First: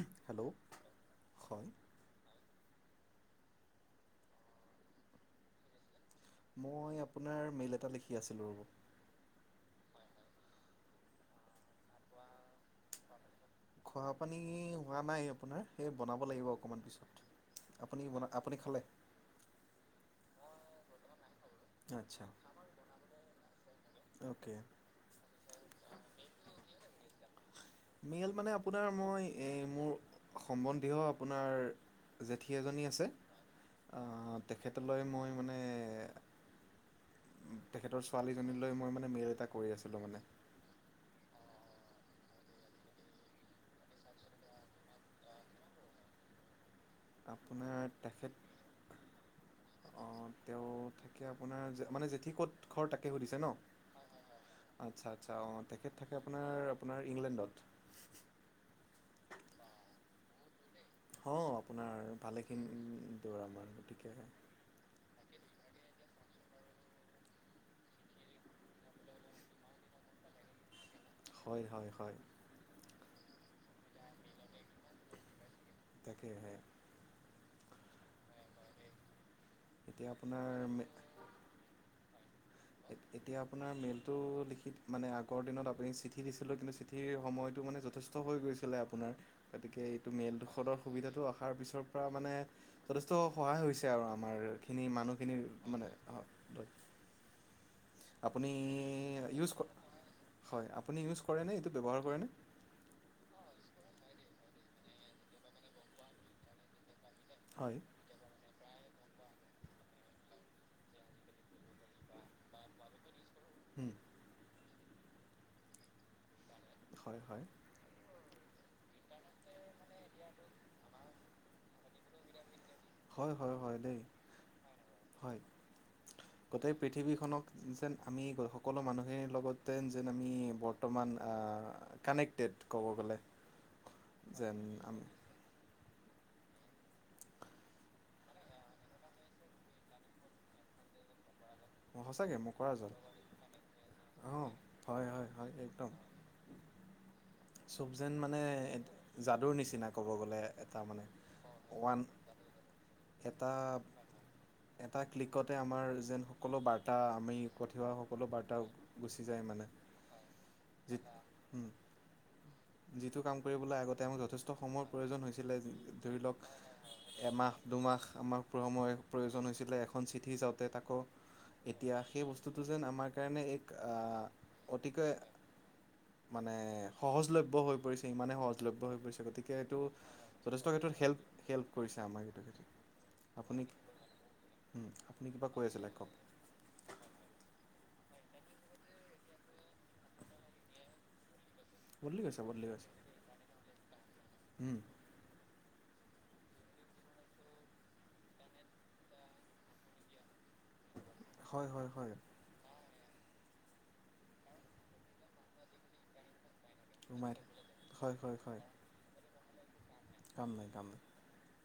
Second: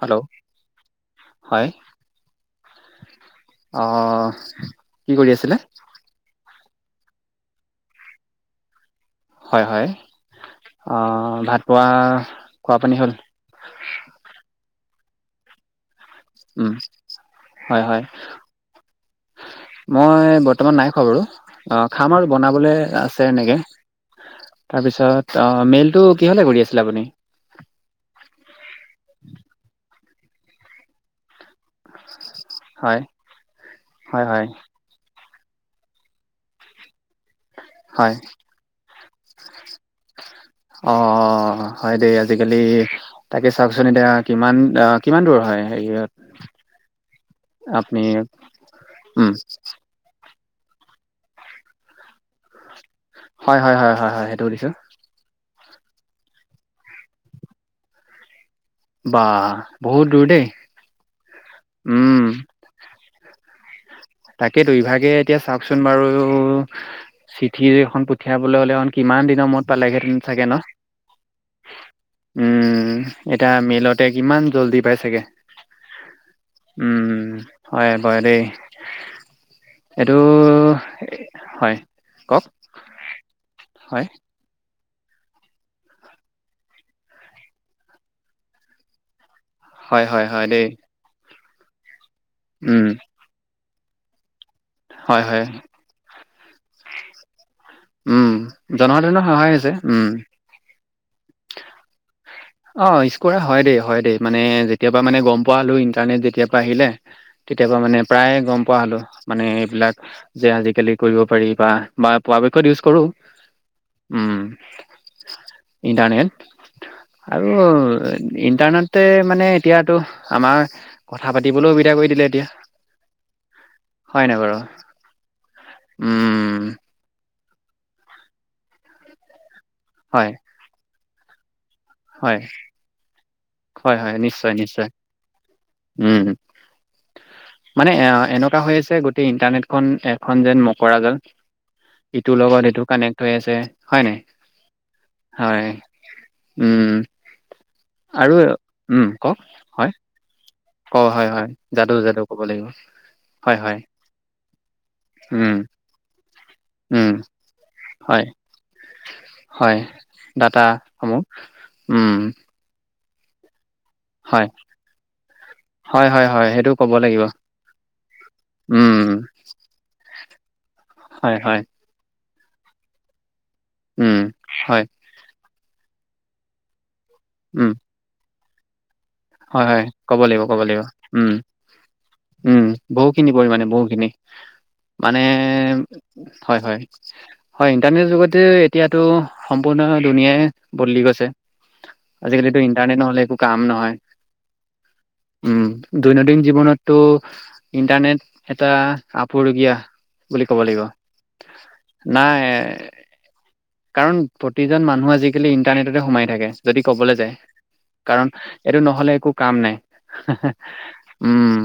Hello, হয়। অহ, কি কৰি আছিলে? মই আপোনাৰ মেইল এটা লিখি আছিলো ৰ'ব। হয়, হয়, অহ, ভাত পোৱা খোৱা পানী হ'ল? খোৱা পানী হোৱা নাই আপোনাৰ সেই বনাব লাগিব উম, অকণমান পিছত, হয় আপুনি, হয় আপুনি খালে? মই বৰ্তমান নাই খোৱা বাৰু। অ' খাম আচ্ছা আৰু বনাবলে আছে এনেকে। অ'কে তাৰপিছত আহ মেইলটো কিহলে কৰি আছিলে আপুনি? মেইল মানে আপোনাৰ মই এই মোৰ সম্বন্ধীয় আপোনাৰ, জেঠী এজনী হয় আছে, হয় হয় তেখেতলৈ মই‌ তেখেতৰ হয় ছোৱালীজনীলৈ মই মানে মেল এটা কৰি আছিলো মানে। অঁ হয় দেই আজিকালি, তাকে চাওকচোন এতিয়া কিমান কিমান দূৰ হয় হেৰিয়ত? আপোনাৰ, আপুনি উম, তেখেত তেওঁ থাকে আপোনাৰ মানে জেঠী ক'ত ঘৰ তাকে সুধিছে ন, হয় হয় হয় হয় হয় সেইটো সুধিছোঁ আচ্ছা আচ্ছা অ'। তেখেত থাকে আপোনাৰ, আপোনাৰ ইংলেণ্ডত। বা বহুত দূৰ দেই আপোনাৰ ভালে দৌৰা মাৰিব ঠিক কে তাকেইেতো ইভাগে এতিয়া চাওকচোন বাৰু চিঠি এখন পঠিয়াবলৈ হ'লে, এ কিমান দিনৰ মূৰত পালেগেহেঁতেন চাগে ন! হয় হয় হয় উম! এটা মেলতে কিমান! জলদি পাই চাগে, তাকেহে উম! হয় বৰেদি উহ! এতিয়া এইটো আপোনাৰ মে হয় কওক এতিয়া আপোনাৰ হয়, মেইলটো মানে আগৰ দিনত আপুনি চিঠি দিছিলো কিন্তু চিঠিৰ সময়তটো মানে যথেষ্ট হৈ গৈছিলে আপোনাৰ। গতিকে হয়, এইটো হয়, মেল হয় দেই। দুখনৰ সুবিধাটো আ তাৰপিছত, মানে উম, যথেষ্ট সহায় হৈছে। তে আৰু আমাৰ খিনি হয়, মানুহখিনি হয়, মানে উম, আপুনি জনসাধাৰণৰ ইউজ সহায় ক হৈছে উম। হয় আপুনি ইউজ কৰেনে এইটো ব্যৱহাৰ কৰেনে? অ ইউজ কৰা হয় দেই হয় দেই মানে যেতিয়া পা মানে গম পোৱা হলো ইণ্টাৰনেট যেতিযা পৰা আহিলে তেতিয়াৰ হয় পা মানে প্ৰায় গম পোৱা হ'লো মানে এইবিলাক যে আজিকালি কৰিব পাৰি বা বা পৰাপক্ষত ইউজ কৰো। হম! ইণ্টাৰনেট হয় হয় আৰু ইণ্টাৰনেটে মানে এতিয়াতটো আমাৰ কথা পাতিবলৈ সুবিধা কৰি দিলে এতিয়া হয় হয় হয় দেই নাই বাৰু হয় উম গোটেই পৃথিৱীখনক যেন আমি সকলো মানুহে লগত তেন যেন হয় আমি বৰ্তমান হয় কানেক্টেড ক'ব গ'লে। হয় হয় নিশ্চয় যেন নিশ্চয়। আমি উম মানে এ এনেকুৱা হৈ আছে গোটেই ইণ্টাৰনেটখন এখন যেন মকৰা জাল ইটোৰ সঁচাকৈ লগত মকৰা ইটো জাল কানেক্ট হৈ আছে হয় ন অঁ হয় হয় একদম উম। চব যেন মানে উম কওক যাদুৰ নিচিনা হয় ক'ব গ'লে এটা ক মানে হয় হয় যাদু ওৱান যাদু ক'ব লাগিব এটা হয় হয় এটা উম ক্লিকতে আমাৰ যেন সকলো বাৰ্তা উম আমি পঠিওৱা হয় সকলো বাৰ্তা গুচি যায় মানে। হয় ডাটাসমূহ উম যিটো কাম কৰিবলৈ আগত হয় যথেষ্ট সময়ৰ প্ৰয়োজন হৈছিলে হয় ধৰি হয় লওক হয় সেইটো ক'ব লাগিব এমাহ দুমাহ আমাক সময় উম প্ৰয়োজন হৈছিলে এখন চি নিজক তাক হয়, হয়। এতিয়া সেই বস্ত সেইটো যেন আমাৰ কাৰণে এক অ উম, হয়, অতিকৈ মানে সহজ ব্য উম, হৈ পৰিছে ইমানে সহজ লভ্য হৈ পৰিছে গতিকে হয়, এইটো হয় ক'ব লাগিব, ক'ব যথেষ্ট লাগিব, ক্ষেত্ৰত হেল্প উম, হেল্প কৰিছে আমাক এইটো উম, ক্ষেত্ৰত বহুখিনি আপুনি পৰিমাণে বহুখিনি মানে আপুনি কিবা কৈ আছিলে কওক হয়, হয়, হয়। ইণ্টাৰনেট যুগতে এতিয়াতো সম্পূৰ্ণ দুুনীয়াই বদলি গৈছে। বদলি গৈছে আজিকালিটো ইন্টাৰনেট নহ'লে একো কাম নহয়। উম। উম, দৈনন্দিন জীৱনতটো ইন্টাৰনেট এটা আপুৰুগীয়া। বুলি ক'ব লাগিব, হয় হয় হয় নাই কাৰণ প্ৰতিজন মানুহ আজিকালি ইন্টাৰনেটতে সোমাই থাকে। যদি ক'বলৈ যায়। ৰুমাই হয় কাৰণ হয় হয় এইটো নহ'লে একো কাম নাই। কাম নাই কাম নাই উম।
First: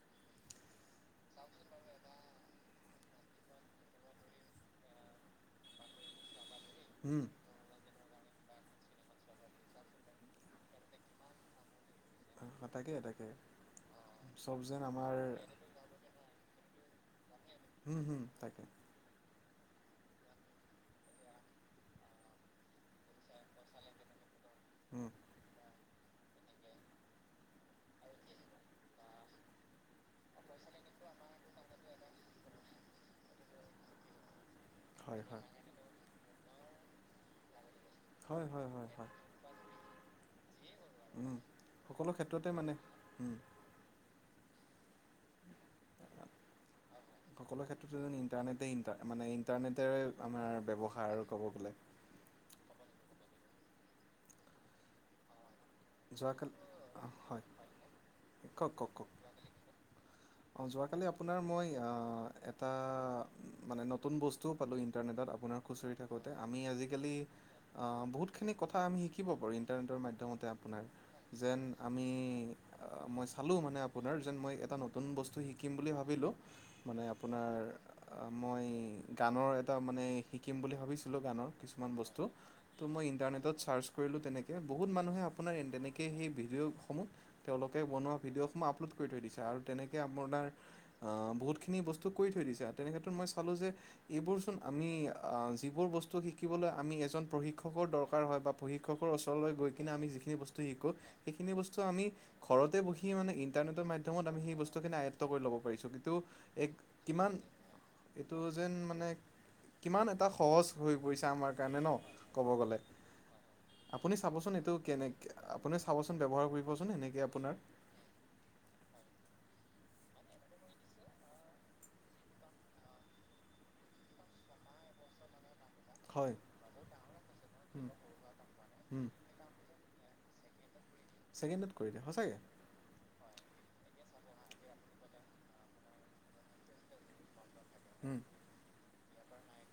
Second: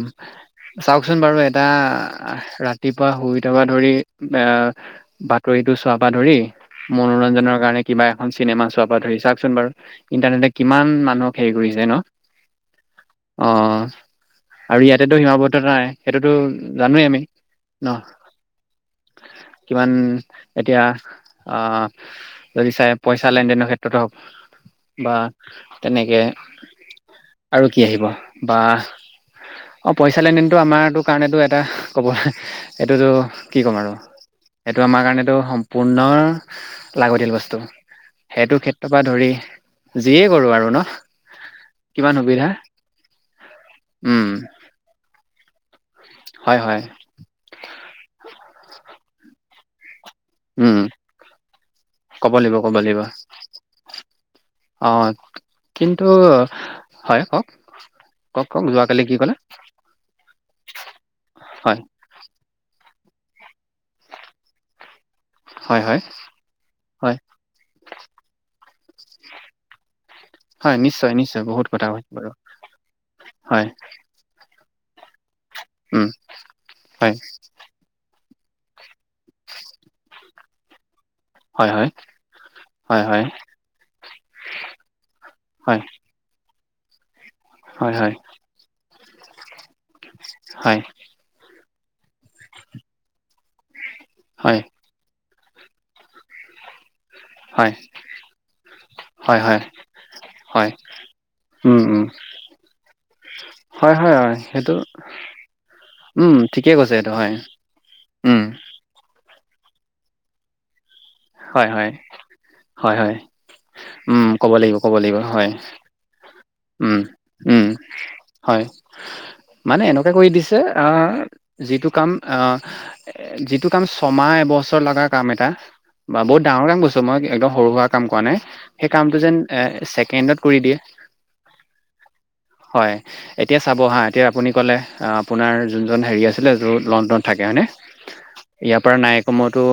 চাওঁকচোন বাৰু এটা ৰাতিপুৱা শুই উঠাপা ধৰি আহ বাতৰিটো চোৱাপা ধৰি মনোৰঞ্জনৰ কাৰণে কিবা এখন চিনেমা চোৱাৰ পৰা ধৰি চাওঁকচোন বাৰু ইণ্টাৰনেটে কিমান মানুহক হেৰি কৰিছে ন। তাকে তাকে অ' চব যেন আৰু আমাৰ ইয়াতেতো সীমাবদ্ধ নাই সেইটোতো জানোৱেই আমি ন হ'ম হ'ম তাকে। কিমান এতিয়া অ' যদি চাই পইচা লেনদেনৰ ক্ষেত্ৰতে হওক। উম বা তেনেকৈ আৰু কি আহিব, বা অ' পইচা লেনদেনটো আমাৰ টো কাৰণেতো এটা ক'ব এইটোতো কি ক'ম আৰু। সেইটো আমাৰ হয় কাৰণেতটো হয় সম্পূৰ্ণ লাগতিয়াল বস্তু। হয় সেইটো হয় হয় ক্ষেত্ৰপা হয় ধৰি যিয়েই কৰো আৰু ন উম সকলো কিমান ক্ষেত্ৰতে সুবিধা, মানে উম উম। হয় হয় সকলো ক্ষেত্ৰতো নি ইণ্টাৰনেটে ইণ্টাৰ মানে ইণ্টাৰনেটেৰে, আমাৰ উম ব্যৱহাৰ ক'ব গ'লে কব লাগিব কব লাগিব। অ' কিন্তু যোৱাকালি হয় কওক কওক কওক যোৱা কালি কি ক'লে অ' যোৱাকালি আপোনাৰ মই হয় এটা মানে নতুন বস্তুও পালোঁ ইণ্টাৰনেটত আপোনাৰ হয় খুচৰি হয় থাকোঁতে আমি আজিকালি হয় বহুতখিনি কথা আমি শিকিব পাৰোঁ ইণ্টাৰনেটৰ মাধ্যমতে হয় আপোনাৰ নিশ্চয় নিশ্চয় যেন বহুত কথা আমি কৈছো বাৰু মই চালোঁ হয় মানে আপোনাৰ যেন মই এটা নতুন বস্তু শিক শিকিম বুলি উম ভাবিলোঁ মানে হয় আপোনাৰ মই গানৰ এটা মানে শিকিম বুলি ভাবিছ ছিলো গানৰ। হয় হয় কিছুমান বস্তু হয় হয় ইন্টাৰনেটত চাৰ্জ কৰিলো তেনেকে বহুত মানুহে আপোনাৰ হয় তেনেকেই হেই ভিদিঅ' অসমত তেওঁলোকে হয় হয় বনোৱা ভিডিঅ' সমূহ আ পলোড কৰি থৈ দিছে। আৰু তেনে আপোনাৰ হয় অ', বহুত খিনি বস্ স্ত কৰি থৈ দিছে, তেনে ক্ষেত্ৰত মই পালো যে এইবোৰচোন হয় আমি অ', যিবোৰ বস্তু শিকিবলৈ আমি হয় প্ৰশিক্ষকৰ দৰকাৰ হয় বা প্ৰশিক্ষকৰ হয় ওচৰলৈ হয় গৈ কিনে আমি যিখিনি বস্তু হয় শিকো, সেইখিনি বস্তু উম উম আমি ঘৰতে বহি মানে ইন্টাৰনেটৰ হয় হয় মাধ্যমত হয় আমি সেই সেইটো বস্তুখিনি আয়ত্ব কৰি ল'ব পাৰিছো। কিন্তু উম এক ঠিকেই কৈছে এইটো কিমান হয় এইটো উম যেন মানে কিমান এটা সহজ হৈ পৰিছে আমাৰ হয় কাৰনে ন? হয় ক'ব গ'লে। হয় হয় আপুনি উম ক'ব চাবচোন এইটো লাগিব ক'ব লাগিব কেনেকে হয় আপুনি চাবচোন, ব্যৱহাৰ কৰিবোন উম এনেকে আপোনাৰ উম হয় মানে এনেকুৱে কৰি দিছে, অহ, যিটো কাম অহ, যিটো কাম ছমাহ এবছৰ লগা কাম এটা বা হয় বহুত ডাঙৰ কাম কৰিছোঁ মই, একদম সৰু'সুৰা উম, কাম কৰা নাই সেই উম, কামটো যেন এ ছেকেণ্ডত কৰি দিয়ে। ছেকেণ্ডত কৰি দিয়ে, সঁচাকে। হয় এতিয়া চাব হা, এতিয়া আপুনি ক'লে আপোনাৰ যোনজন হেৰি আছিলে, য'ত লণ্ডনত থাকে হয়নে? উম। ইয়াৰ পৰা নাই কমেওতো,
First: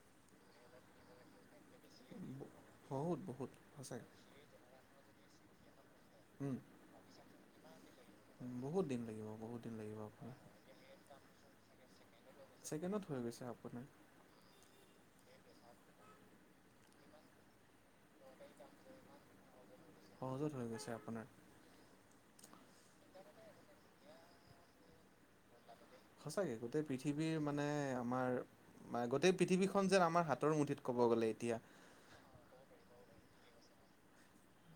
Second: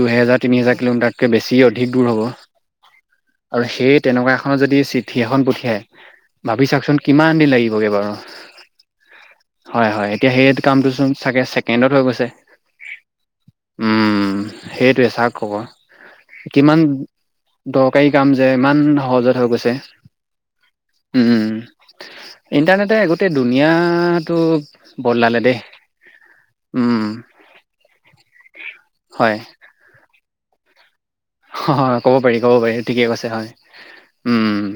দুহেজাৰ তিনিহাজাৰ কিলোমিটাৰতকে বেছি অধিক দূৰ হ'ব, ব- বহুত বহুত আৰু সেই সঁচাকে তেনেকুৱা এখনত যদি চিঠি এখন প কে উম, ভাবি চাওকচোন কিমান দিন লাগিবগে বাৰু, উম, বহুত দিন লাগিব বহুত দিন হয় লাগিব হয়, এতিয়া আপোনাৰ সেই কামটোচোন চাগে ছেকেণ্ডত হৈ গৈছে, ছেকেণ্ডত হৈ গৈছে আপোনাৰ উম, সেইটোৱে চাওক [inaudible] কিমান দ দৰকাৰী কাম যে ইমান সহজত হৈ গৈছে, সহজত হৈ গৈছে আপোনাৰ উম। ইণ্টাৰনেটে গোটেই দুনিয়াটো সচাকে, গোটেই পৃথিৱীৰ মানে আমাৰ গোটেই হয় পৃথিৱীখন যেন আমাৰ হাত তৰ মুঠিত। ক'ব গ'লে এতিয়া হয়। ক'ব পাৰি, ক'ব পাৰি। ঠিকেই কৈছে, হয়। উম।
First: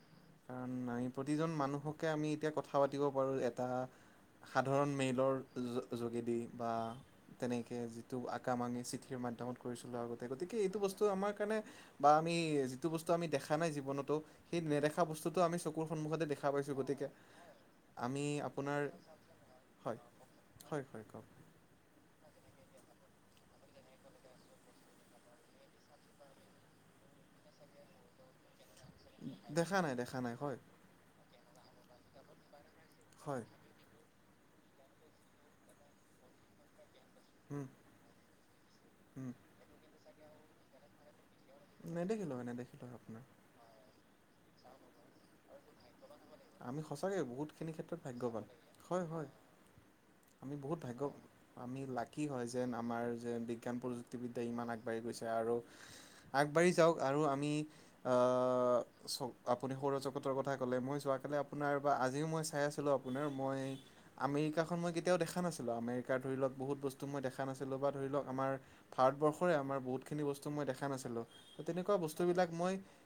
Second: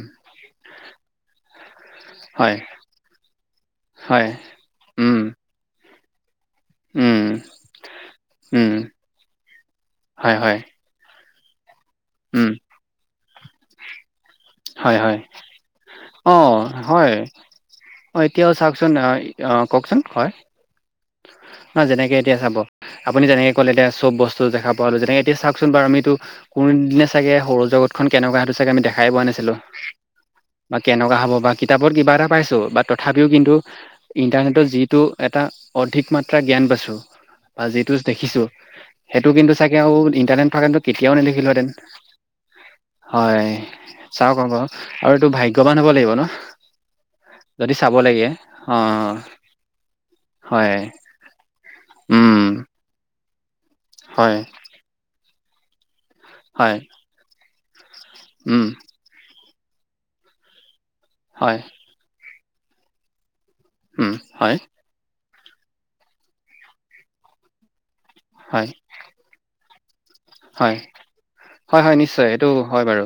কাৰণ আমি প্ৰতিজন মানুহকে আমি এতিয়া হয় কথা পাতিব পাৰো এটা হয় সাধাৰণ উম মেইলৰ জ যোগেদি। বা উম তেনেকে যিটো আ কাম উম আমি চিঠিৰ মাধ্যমত কৰিছিলো আগতে, হয় গতিকে হয় এইটো বস্তু আমাক ক বা আমি উম যিটো বস্তু আমি দেখা দেখা নাই জীৱনতো সেই নেট হয় হয় বস্তুটো আমি চকুৰ সন্মুখতেই দেখা অঁ পাইছোঁ গতি হয় অঁ আমি এতিয়াও আপোনাৰ চাওকচোন হয় হয় কওক ন যেনেকে এতিয়া চাব আপুনি যেনেকে ক'লে এতিয়া চব বস্তু দেখা পালো, যেনে এতিয়া চাওচোন বাৰু আমিতো কোনদিনে চাগে সৰু জগতখন কেনেকুৱা স আমি দেখাই পোৱা নাছিলো, দেখা নাই দেখা নাই হয় বা কেনেকুৱা হ'ব বা কিতাপৰ কিবা এটা পাইছো তথাপিও হয় কিন্তু ইণ্টাৰনেটৰ যিটো এটা অধিক মাত্ৰা জ্ঞান পাইছোঁ। বা উম যিটো দেখিছো সেইটো উম কিন্তু চাগে আৰু েণ্ট থে কেতিয়াওে নেদেখো। [unintelligible] ন নেদেখিলোঁ হয় নেদেখিলোঁ আপোনাৰ হয় চা আৰু এইটো ভাগ্যৱান হ'ব লাগিব ন, আমি সঁচাকৈ বহুতখিনি যদি চাব ক্ষেত্ৰত লাগে, ভাগ্যৱান হয় হয় অ'। আমি হয় বহুত ভাগ্য, আমি লাকি উম হয়, যেন আমাৰ [unintelligible] জ্ঞ হয় প্ৰযুক্তিদ্য ইমান আগবাঢ়ি গৈছে। আৰু আগবাঢ়ি হয় যাওক আৰু আমি উম আহ চ আপুনি সৌৰজগতৰ কথা ক'লে, মই যোৱ হয় আপোনাৰ বা আজিও মই খাই আছিলো আপোনাৰ মই উম হয় আমেৰিকাখন মই কেতিয়াও দেখা দেখাছিলো আমেৰিকাৰ ধৰি লও বহুত বস্তু মই দেখ নাছিলোঁ বা ধৰি লওক আমাৰ হয় ভাৰতবৰ্ষৰে আমাৰ সিনি বস্ত মই হয় দেখা নাছিলোঁ। হয় তেনেকুৱা হয় বস্তু নিশ্চয় এইটো বিলাক মই, হয় বাৰু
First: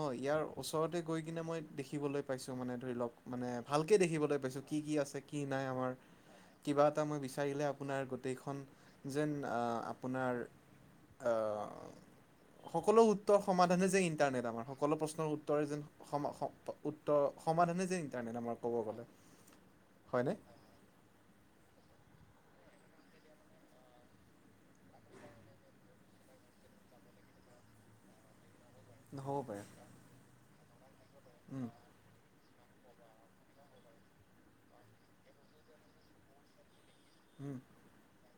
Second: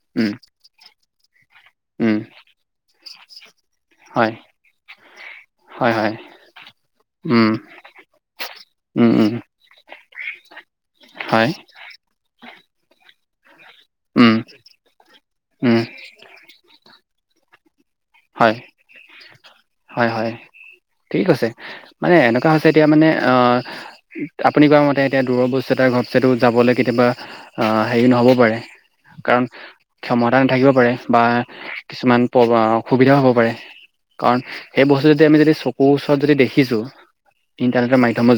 অ' উম ইয়াৰ ওচৰত তে গৈ কিনে মই উম দেখিবলৈ পাইছো মানে ধৰি লওক মানে ভালকৈ হয় দেখিবলৈ পাইছোঁ কি কি আছে, কি নাই আমাৰ হয় হয় কিবা এটা মই উম বিচাৰিলে আপোনাৰ গোটেইখন উম যেন উম আপোনাৰ হয় সকলো উুত্ত সমাধানে যে উম ইাৰনেটম সকলো প্ৰশ্ উতৰ যে উম উত সমাধানে যে, ইাৰনেট আম হয় কব গলে, হয় হয় হয়নে? ঠিক আছে মানে এনেকুৱা হৈছে এতিয়া মানে, আপুনি কোৱা মতে এতিয়া দূৰ বস্তু এটা ঘপচো যাবলৈ কেতিয়াবা হেৰি নহ'ব পাৰে। নহ'ব কাৰণ, পাৰে ক্ষমতা নাথাকিব পাৰে। বা, উম কিছুমান অসুবিধাও হ'ব পাৰে, কাৰণ সেই বস্তু যদি আমি যদি চকুৰ ওচৰত যদি দেখিছো। উম কি তনে মাই থ ম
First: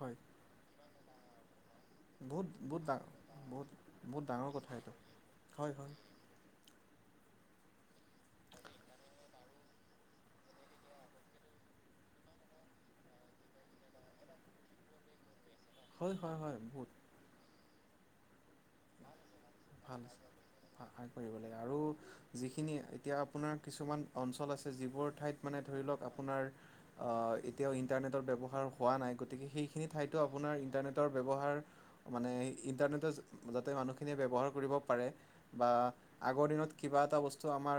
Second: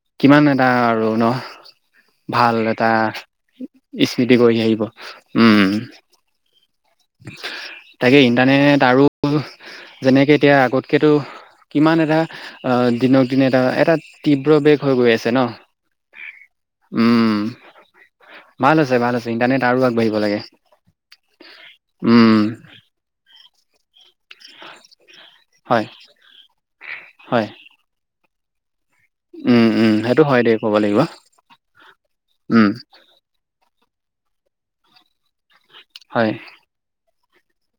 হয় কিমান এটা আৰু ন। বহুত ভাল বহুত এটা দা বহুত বহুত স্মৃতি কৰি আহ ডাঙৰ কথা আহিব, এইটো উম। হয় হয় তাকে ইণ্টাৰনেট আৰু, যেনেকে এতিয়া আগতকেতো কিমান এটা দিনক দিন এটা এটা তীব্ৰ বেগ হৈ গৈ আছে ন। হয়, হয়, হয়, বহুত উম ভাল আছে, ভাল আছে, ইণ্টাৰনেট আৰু ভাল আগবাঢ়িব লাগে। আশা কৰিব লাগে আৰু উম যিখিনি এতিয়া আপোনাৰ কিছুমান অঞ্চল আছে যিবোৰ ঠাইত মানে ধৰি হয় লওক আপোনাৰ অঁ হয় এতিয়াও ইণ্টাৰনেট ব্যৱহাৰ হোৱা নাই গতিকে উম সেইখিনি উম ঠাইতো সেইটো হয় আপোনাৰ দেই ক'ব লাগিব ইণ্টাৰনেটৰ ব্যৱহাৰ মানে উম ইণ্টাৰনেটৰ মানুহখিনিয়ে ব্যৱহাৰ কৰিব পাৰে। বা হয় আগৰ দিনত কিবা এটা বস্তু টো আমাৰ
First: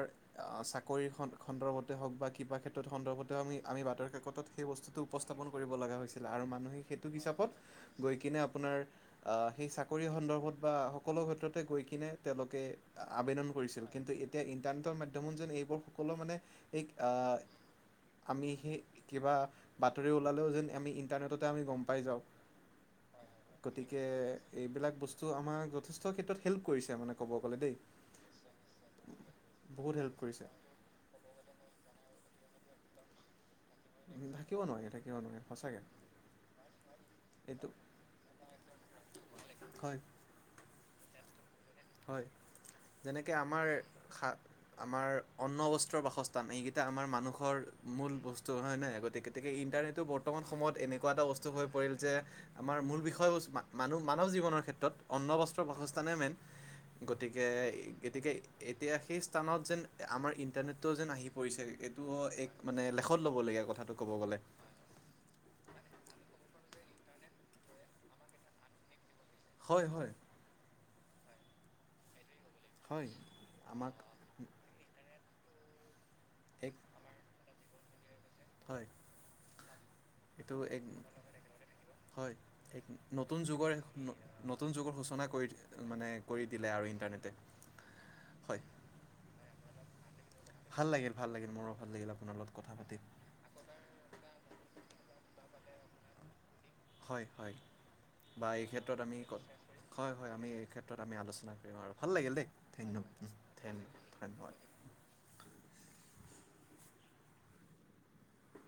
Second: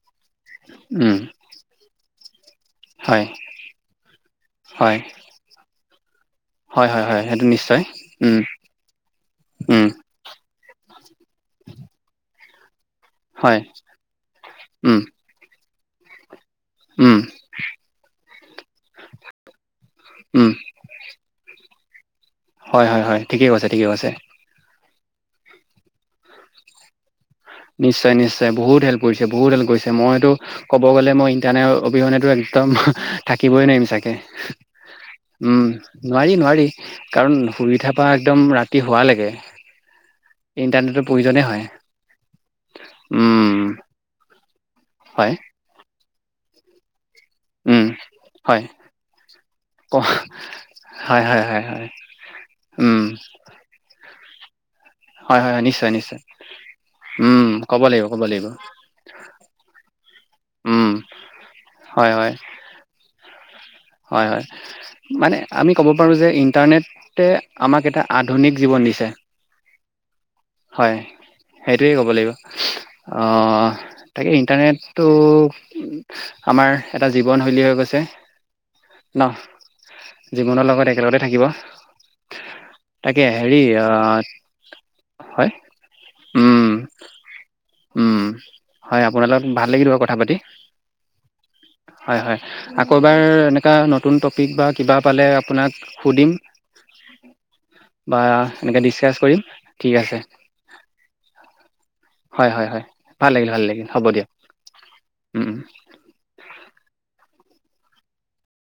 অঁ চাকৰি উম সন্দৰ্ভতে হওক বা কিবা ক্ষেত্ৰত হয় সন্দৰ্ভত এ হওঁক আমি-আমি বাতৰি কাকতত সেই হয় বস্তুটো উপস্থাপন কৰিব লগা হয়। আৰু মানুহে হয় হয় সেইটো হয় হিচাপত নিশ্চয় গৈ উম কিনে আপোনাৰ আ সেই উম চাকৰি সন্দৰ্ভত সকলো ক্ষেত্ৰতে গৈ কিনে তেওঁলোকে আবেদন হয় কৰিছিল, কিন্তু এতিয়া ইন্টাৰনেটৰ উম মাধ্যমত যেন এইবোৰ মানে এক আ উম আমি সেই কিবা বাতৰি উম ওলালেও যেন আমি ইন্টাৰনেটতে আমি গম পাই যাও। হয় হয়- হয়, ঠিকে কৈছে- ঠিকে কৈছে। টো আমাক যথেষ্ট ক্ষেত্ৰত হেল্প কৰিছে মানে। ক'ব গ'লে দেই নিশ্চয়-নিশ্চয় বহুত হেল্প কৰিছে- বহুত হেল্প কৰিছে, মইতো ক'ব গ'লে মই ইণ্টাৰনেট অবিহনে একদম থাক বই নোৱাৰিম চাগে, থাকিব নোৱাৰি থাকিব নোৱাৰি উম সঁচাকৈ নোৱাৰি- নোৱাৰি কাৰণ এইটো শুই উঠাৰ পৰা একদম ৰাতি সুৱা লেকে হয় ইণ্টাৰনেটৰ প্ৰয়োজনেই হয়। হয়, যেনেকে উম আমাৰ খা আমাৰ হয় অন্নবস্ত্ৰৰ বাসচ এইকেইটা আমাৰ মানুহ হৰ উম মূল বস্তু হয় হয়নে গতিকে ক ইন্টাৰনেটো বৰ্তমান সময়ত এনেকুৱা হয়, এটা হয়, বস্তু হয়, হৈ হয়। পৰিল যে আমাৰ মূল উম, বিষয়বস্তু মানুহ মা [unintelligible] জীৱনৰ ক্ষেত্ৰত অন্ন হয় হয়- বস্ত্ৰ হয় নিশ্চয়- বাসস্থানে নিশ্চয়। মেইন উম, গতিকে- ক'ব লাগিব, ক'ব গতিকে লাগিব। এতিয়া সেই স্থানত যেন আমাৰ ইন উম, ইণ্টাৰনেটটো যেন আহি পৰিছে এইটো হয়, হয়, মানে লেখত ল'ব বলগীয়া কথ হয়, হয় মানে আমি ক'ব পাৰোঁ যে ইণ্টাৰনেটে আমাক এটা আধুনিক জীৱন দিছে। হয়, হয়। হয়, সেইটোৱে ক'ব লাগিব। হয় আমাক অ', তাকেই ইণ্টাৰনেটটো ত' এক আমাৰ এটা জীৱনশৈলী হৈ গৈছ তে হয়, এইটো জীৱনৰ এক লগত একেলগতে থাকিব। হয় তাকে নতুন হেৰি যুগৰ অ' ন-নতুন যুগৰ সূচনা কৰি হয়, থ মানে কৰি দিলে উম, আৰু ইণ্টাৰনেটে, হয়। থা পাতি। ভাল লাগিল, ভাল লাগিল, মোৰো ভাল লাগিল হয়, হয়। আপোনাৰ লগত কথা আকৌ পাতি। এবাৰ এনেকুৱা নতুন টপিক বা কিবা পালে আপোনাক সুধিম হয়, হয়। বা এই এনেকে ক্ষেত্ৰত ডিচকাছ আমি, কৰিম ঠিক হয়, আছে হয়। আমি এই ক্ষেত্ৰত আমি আলোচনা কৰিম আৰু ভাল লাগিল দেই। হয় হয় হয় ধন্যবাদ ভাল লাগিল ভাল লাগিল হ'ব দিয়ক ধন-ধন্যবাদ। উম উম। [inaudible]